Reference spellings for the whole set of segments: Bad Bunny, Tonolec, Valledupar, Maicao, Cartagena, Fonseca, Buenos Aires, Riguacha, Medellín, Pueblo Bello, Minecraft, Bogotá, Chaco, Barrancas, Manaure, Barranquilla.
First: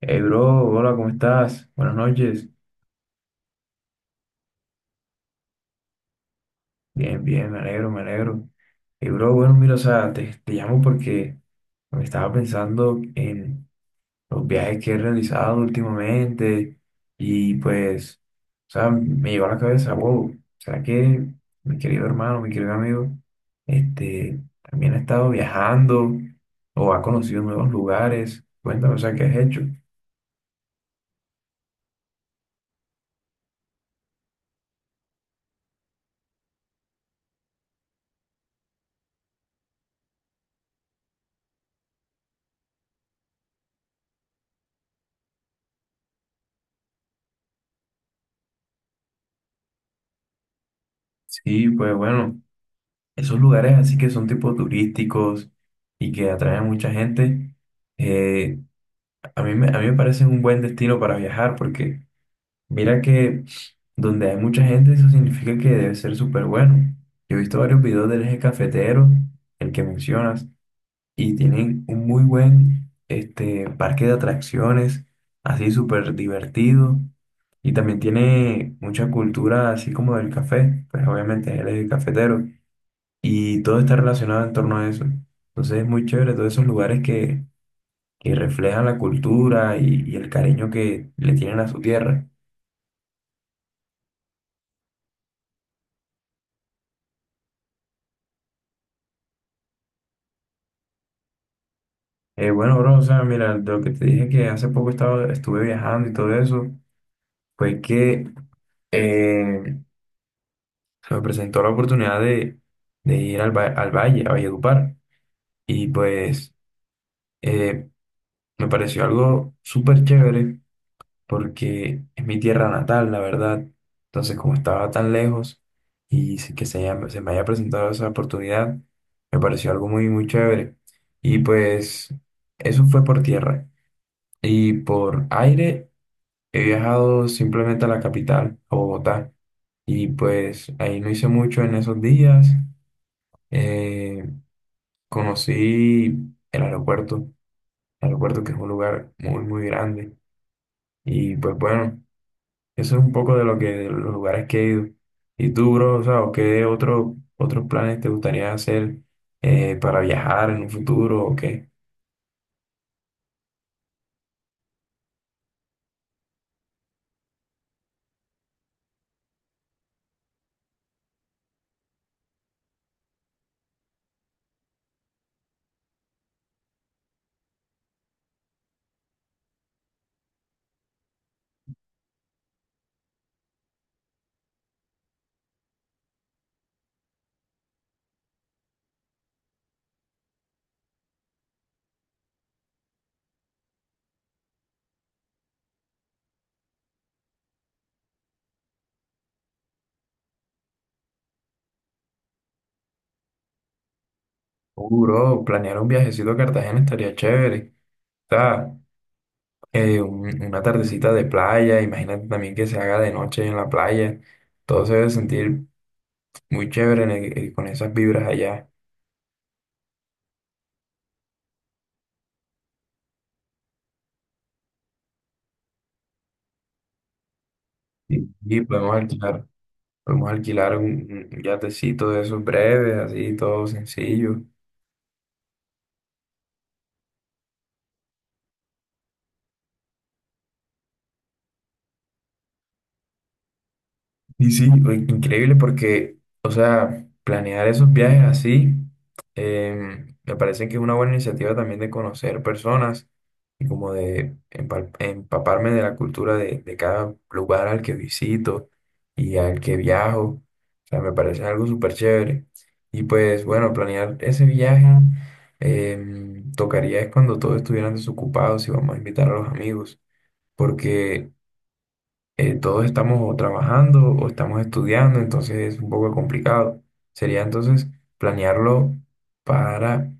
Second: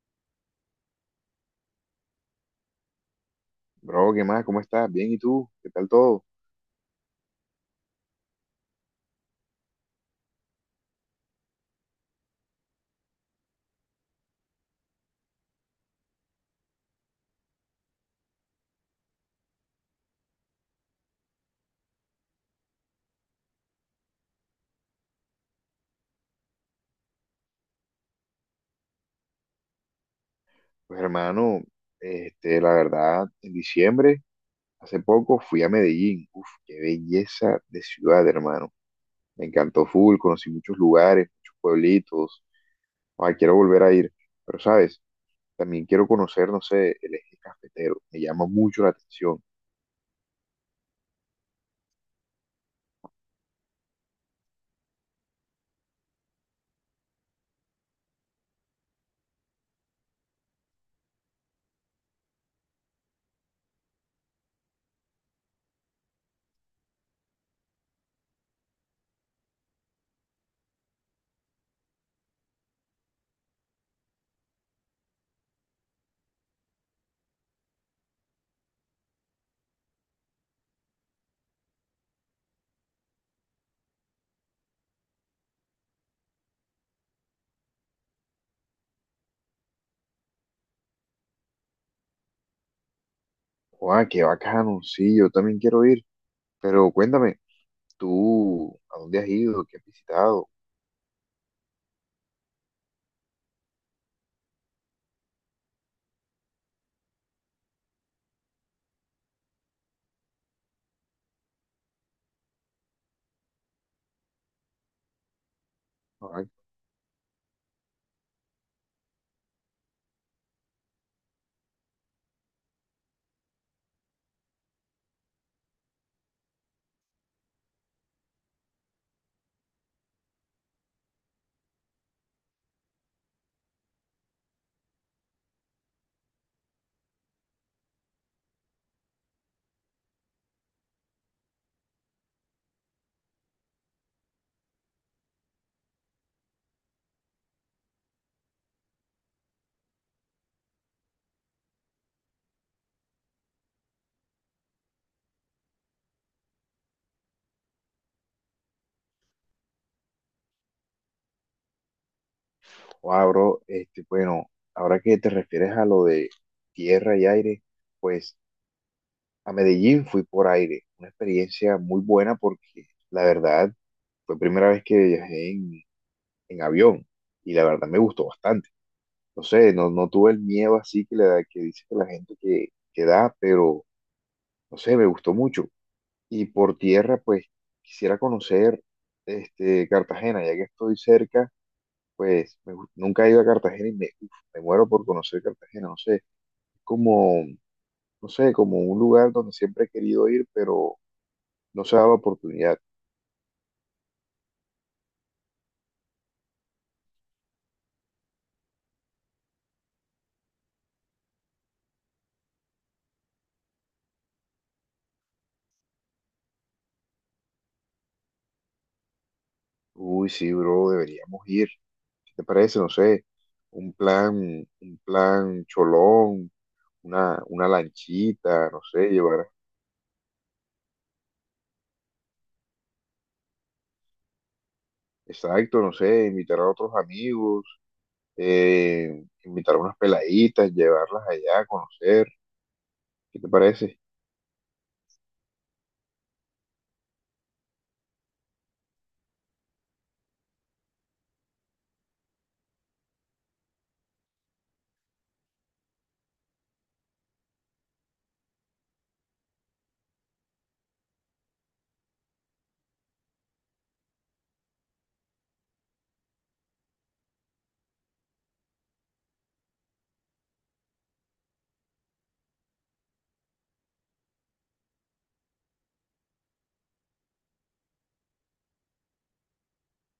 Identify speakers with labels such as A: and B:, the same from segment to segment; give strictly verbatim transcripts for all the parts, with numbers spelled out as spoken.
A: Hey bro, hola, ¿cómo estás? Buenas noches.
B: Bro, ¿qué más? ¿Cómo estás? Bien, ¿y tú? ¿Qué tal todo?
A: Bien, bien, me alegro, me alegro. Hey bro, bueno, mira, o sea, te, te llamo porque me estaba pensando en los viajes que he realizado últimamente y pues, o sea, me llegó a la cabeza, wow, ¿será que mi querido hermano, mi querido amigo, este, también ha estado viajando o ha conocido nuevos lugares? Cuéntame, o sea, ¿qué has hecho?
B: Pues hermano, este, la verdad, en diciembre, hace poco fui a Medellín. Uf, qué belleza de ciudad, hermano. Me encantó full, conocí muchos lugares, muchos pueblitos. Ay, quiero volver a ir. Pero, ¿sabes? También quiero conocer, no sé, el eje cafetero. Me llama mucho la atención.
A: Sí, pues bueno, esos lugares así que son tipo turísticos y que atraen mucha gente, eh, a mí me, a mí me parecen un buen destino para viajar porque mira que donde hay mucha gente eso significa que debe ser súper bueno. Yo he visto varios videos del eje cafetero, el que mencionas, y tienen un muy buen este, parque de atracciones, así súper divertido. Y también tiene mucha cultura así como del café, pues obviamente es el eje cafetero y todo está relacionado en torno a eso. Entonces es muy chévere todos esos lugares que, que reflejan la cultura y, y el cariño que le tienen a su tierra.
B: Guau, qué bacano. Sí, yo también quiero ir. Pero cuéntame, ¿tú a dónde has ido? ¿Qué has visitado?
A: Eh, bueno, bro, o sea, mira, de lo que te dije que hace poco estaba, estuve viajando y todo eso, fue que eh, se me presentó la oportunidad de, de ir al, va- al valle, a Valledupar, y
B: Ah,
A: pues eh, me pareció algo súper chévere porque es mi tierra natal, la verdad. Entonces, como estaba tan lejos y se- que se, haya- se me haya presentado esa oportunidad, me pareció algo muy, muy chévere. Y pues eso fue por tierra. Y por aire he viajado simplemente a la capital, a Bogotá. Y pues ahí no hice mucho en esos días. Eh, conocí el aeropuerto, el aeropuerto que es un lugar muy, muy grande. Y pues bueno, eso es un poco de lo que de los lugares que he ido. ¿Y tú, bro, o sea, o qué otro, otros planes te gustaría hacer eh, para viajar en un futuro o qué?
B: wow, bro, este, bueno, ahora que te refieres a lo de tierra y aire, pues a Medellín fui por aire, una experiencia muy buena porque la verdad fue primera vez que viajé en, en avión y la verdad me gustó bastante. No sé, no, no tuve el miedo así que, le da, que dice que la gente que, que da, pero no sé, me gustó mucho. Y por tierra, pues quisiera conocer este, Cartagena, ya que estoy cerca. Pues me gu- nunca he ido a Cartagena y me, uf, me muero por conocer Cartagena, no sé, como, no sé, como un lugar donde siempre he querido ir, pero no se da la oportunidad.
A: Uh, bro, planear un viajecito a Cartagena estaría chévere. O sea, eh, un- una tardecita de playa, imagínate también que se haga de noche en la playa. Todo se debe sentir muy chévere en el- eh, con esas vibras allá.
B: Uy, sí, bro, deberíamos ir. ¿Qué te parece? No sé, un plan, un plan cholón, una, una
A: Y, y
B: lanchita, no
A: podemos
B: sé,
A: alquilar,
B: llevar,
A: podemos alquilar un, un yatecito de esos breves, así, todo sencillo.
B: exacto, no sé, invitar a otros amigos, eh, invitar a unas peladitas, llevarlas allá a conocer. ¿Qué te parece?
A: Y sí, o- increíble porque, o sea, planear esos viajes así, em, me parece que es una buena iniciativa también de conocer personas y como de empal- empaparme de la cultura de, de cada lugar al que visito y al que viajo. O sea, me parece algo súper chévere. Y pues bueno, planear ese viaje em, tocaría es cuando todos estuvieran desocupados y vamos a invitar a los amigos. Porque eh, todos estamos o trabajando o estamos estudiando, entonces es un poco complicado. Sería entonces planearlo para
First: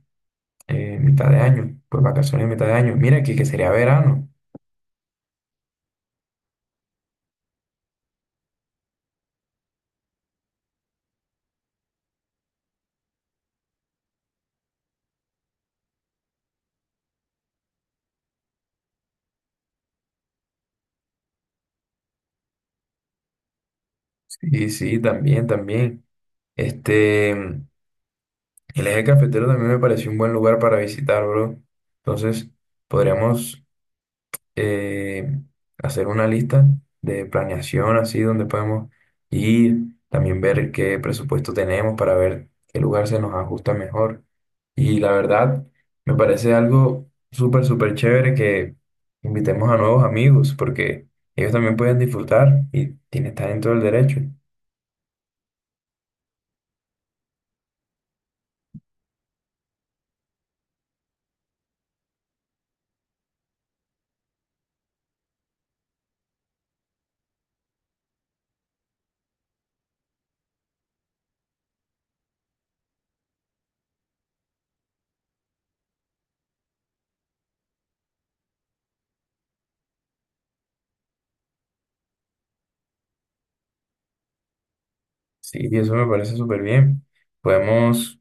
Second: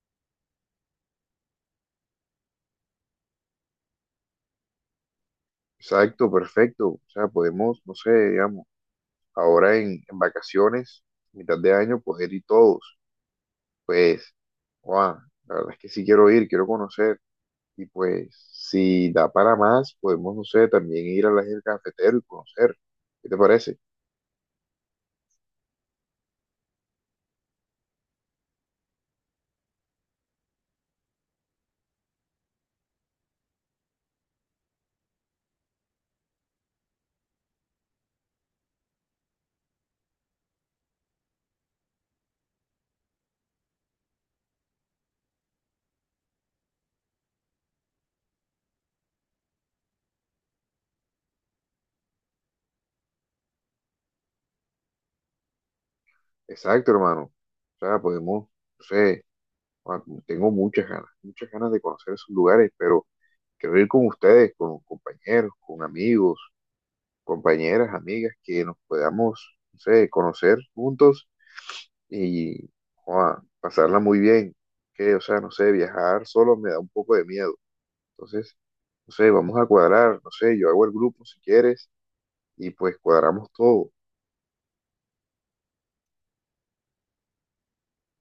A: eh, mitad de año, pues vacaciones mitad de año. Mira que, que sería verano.
B: Exacto, perfecto. O sea, podemos, no sé, digamos, ahora en, en vacaciones, mitad de año, poder ir todos. Pues, wow, la verdad es que sí quiero ir, quiero conocer. Y pues, si da para más, podemos, no sé, también ir a la del cafetero y conocer. ¿Qué te parece?
A: Sí, sí, también, también. Este, el eje cafetero también me pareció un buen lugar para visitar, bro. Entonces, podríamos eh, hacer una lista de planeación así donde podemos ir, también ver qué presupuesto tenemos para ver qué lugar se nos ajusta mejor. Y la verdad, me parece algo súper, súper chévere que invitemos a nuevos amigos porque ellos también pueden disfrutar y tienen, estar en todo el derecho.
B: Exacto, hermano. O sea, podemos, no sé, ah, tengo muchas ganas, muchas ganas de conocer esos lugares, pero quiero ir con ustedes, con compañeros, con amigos, compañeras, amigas, que nos podamos, no sé, conocer juntos y joa, pasarla muy bien. Que, o sea, no sé, viajar solo me da un poco de miedo. Entonces, no sé, vamos a cuadrar, no sé, yo hago el grupo si quieres y pues cuadramos todo.
A: Sí, y eso me parece súper bien. Podemos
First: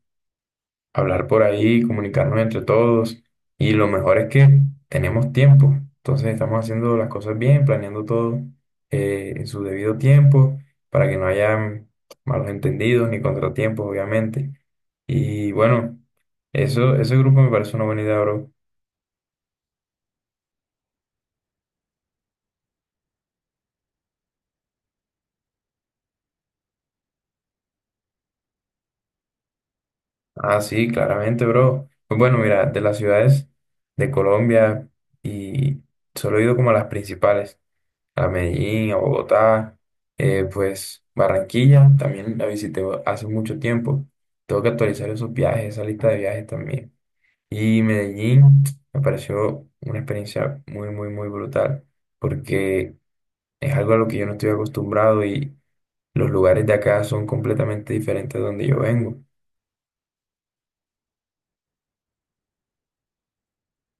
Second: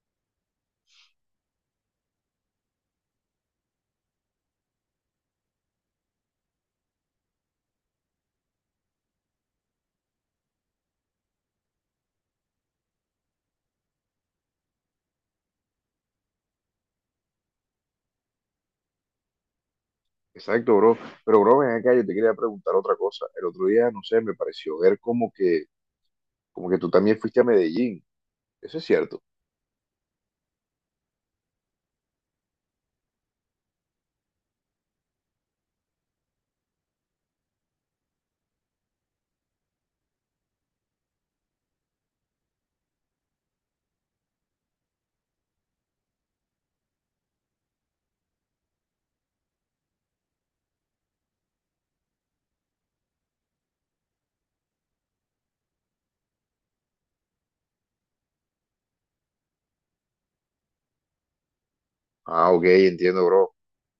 A: hablar por ahí, comunicarnos entre todos y lo mejor es que tenemos tiempo. Entonces estamos haciendo las cosas bien, planeando todo eh, en su debido tiempo para que no haya malos entendidos ni contratiempos, obviamente. Y bueno, eso, ese grupo me parece una buena idea, bro.
B: Exacto, bro. Pero, bro, ven acá, yo te quería preguntar otra cosa. El otro día, no sé, me pareció ver como que, como que tú también fuiste a Medellín. Eso es cierto.
A: Ah, sí, claramente, bro. Pues bueno, mira, de las ciudades de Colombia y solo he ido como a las principales: a Medellín, a Bogotá, eh, pues Barranquilla también la visité hace mucho tiempo. Tengo que actualizar esos viajes, esa lista de viajes también. Y Medellín me pareció una experiencia muy, muy, muy brutal porque es algo a lo que yo no estoy acostumbrado y los lugares de acá son completamente diferentes de donde yo vengo.
B: Ah, ok, entiendo, bro.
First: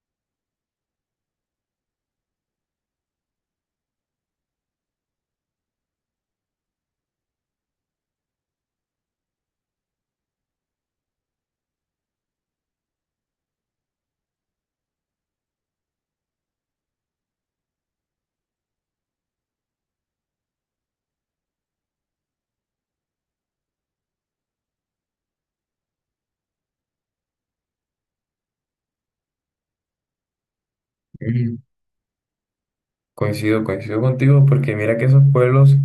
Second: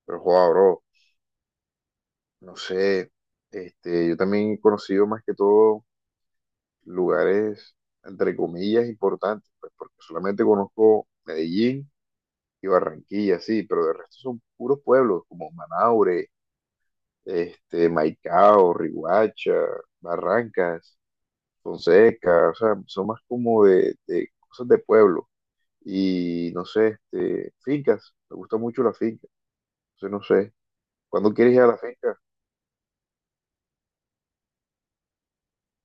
B: Pero, joa, bro, no sé, este, yo también he conocido más que todo lugares, entre comillas, importantes, pues porque solamente conozco Medellín y Barranquilla, sí, pero de resto son puros pueblos como Manaure, este, Maicao, Riguacha, Barrancas, Fonseca, o sea, son más como de, de cosas de pueblo y no sé, este, fincas, me gusta mucho la finca, entonces no sé, ¿cuándo quieres ir a la finca?
A: Coincido, coincido contigo porque mira que esos pueblos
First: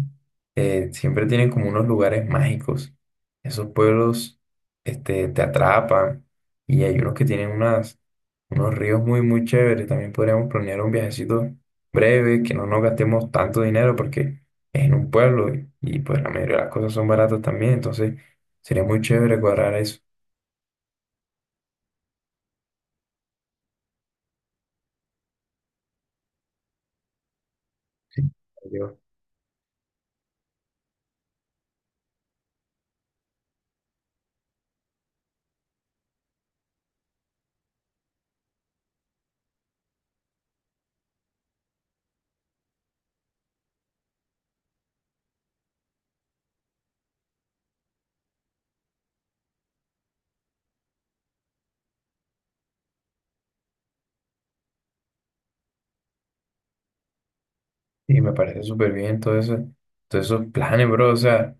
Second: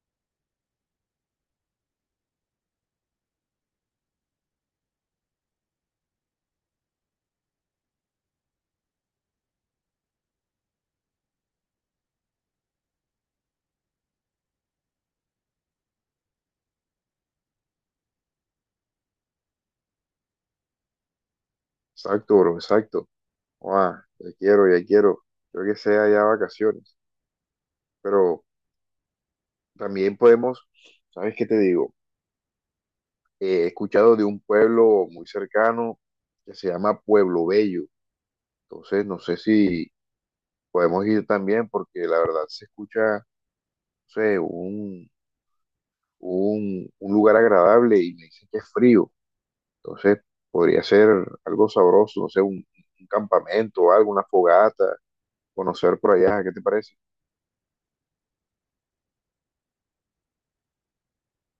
A: eh, siempre tienen como unos lugares mágicos. Esos pueblos este, te atrapan y hay unos que tienen unas, unos ríos muy, muy chéveres. También podríamos planear un viajecito breve, que no nos gastemos tanto dinero porque es en un pueblo y, y, pues la mayoría de las cosas son baratas también. Entonces sería muy chévere cuadrar eso.
B: Exacto, bro, exacto, ah, ya quiero, ya quiero, creo que sea ya vacaciones, pero
A: Yo-
B: también podemos, ¿sabes qué te digo? Eh, he escuchado de un pueblo muy cercano que se llama Pueblo Bello. Entonces, no sé si podemos ir también porque la verdad se escucha, no sé, un, un, un lugar agradable y me dicen que es frío. Entonces, podría ser algo sabroso, no sé, un, un campamento o algo, una fogata, conocer por allá, ¿qué te parece?
A: Y me parece súper bien todo eso, todos esos planes, bro. O sea,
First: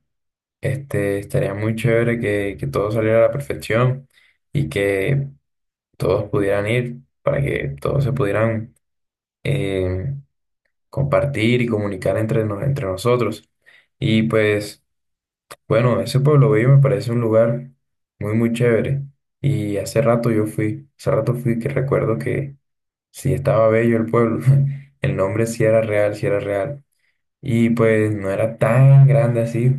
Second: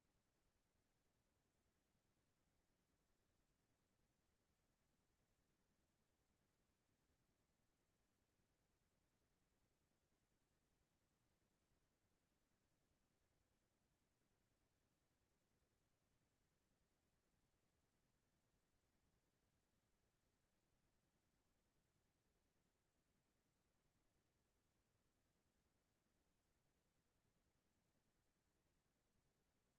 A: este, estaría muy chévere que, que todo saliera a la perfección y que todos pudieran ir para que todos se pudieran eh, compartir y comunicar entre, nos- entre nosotros. Y pues, bueno, ese Pueblo Bello me parece un lugar muy, muy chévere. Y hace rato yo fui, hace rato fui que recuerdo que sí estaba bello el pueblo. El nombre sí era real, sí era real. Y pues no era tan grande así,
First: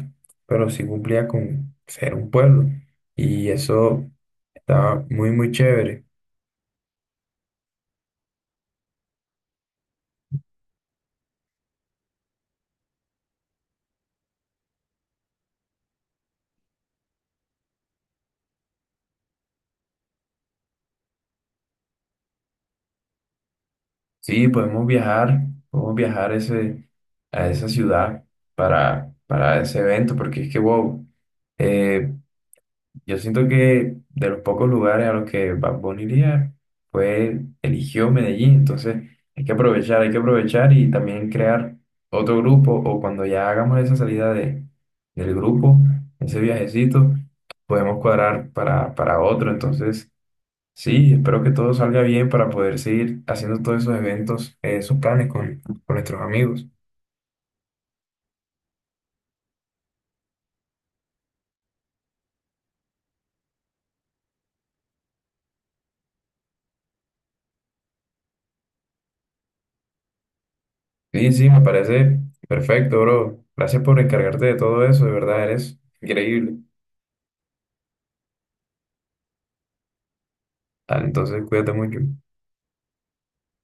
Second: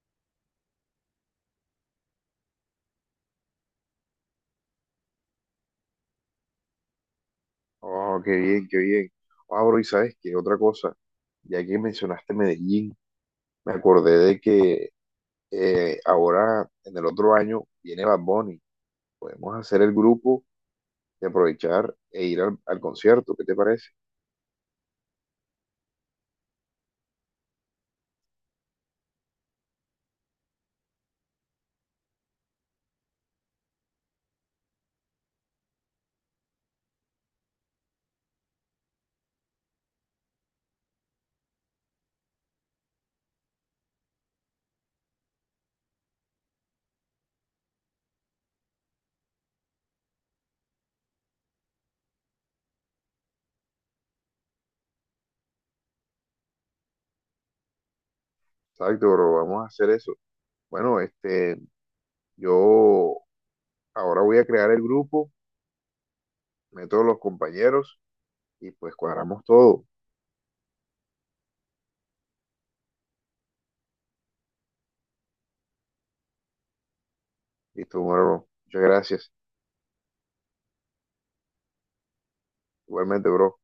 A: pero sí cumplía con ser un pueblo. Y eso estaba muy, muy chévere.
B: Oh, qué bien, qué bien. Ah, bro, y sabes qué, otra cosa, ya que mencionaste Medellín, me acordé de que eh, ahora en el otro año viene Bad Bunny. Podemos hacer el grupo y aprovechar e ir al, al concierto. ¿Qué te parece?
A: Sí, podemos viajar, podemos viajar a ese, a esa ciudad para, para ese evento, porque es que, wow. eh, yo siento que de los pocos lugares a los que Bad Bunny iría, pues eligió Medellín. Entonces hay que aprovechar, hay que aprovechar y también crear otro grupo o cuando ya hagamos esa salida de, del grupo, ese viajecito, podemos cuadrar para, para otro. Entonces, sí, espero que todo salga bien para poder seguir haciendo todos esos eventos, eh, esos planes con, con nuestros amigos.
B: Exacto, bro. Vamos a hacer eso. Bueno, este, yo ahora voy a crear el grupo, meto a los compañeros y pues cuadramos todo.
A: Sí, sí, me parece perfecto, bro. Gracias por encargarte de todo eso, de verdad, eres increíble.
B: Listo, bro. Muchas gracias.
A: Dale, entonces cuídate mucho.
B: Igualmente, bro.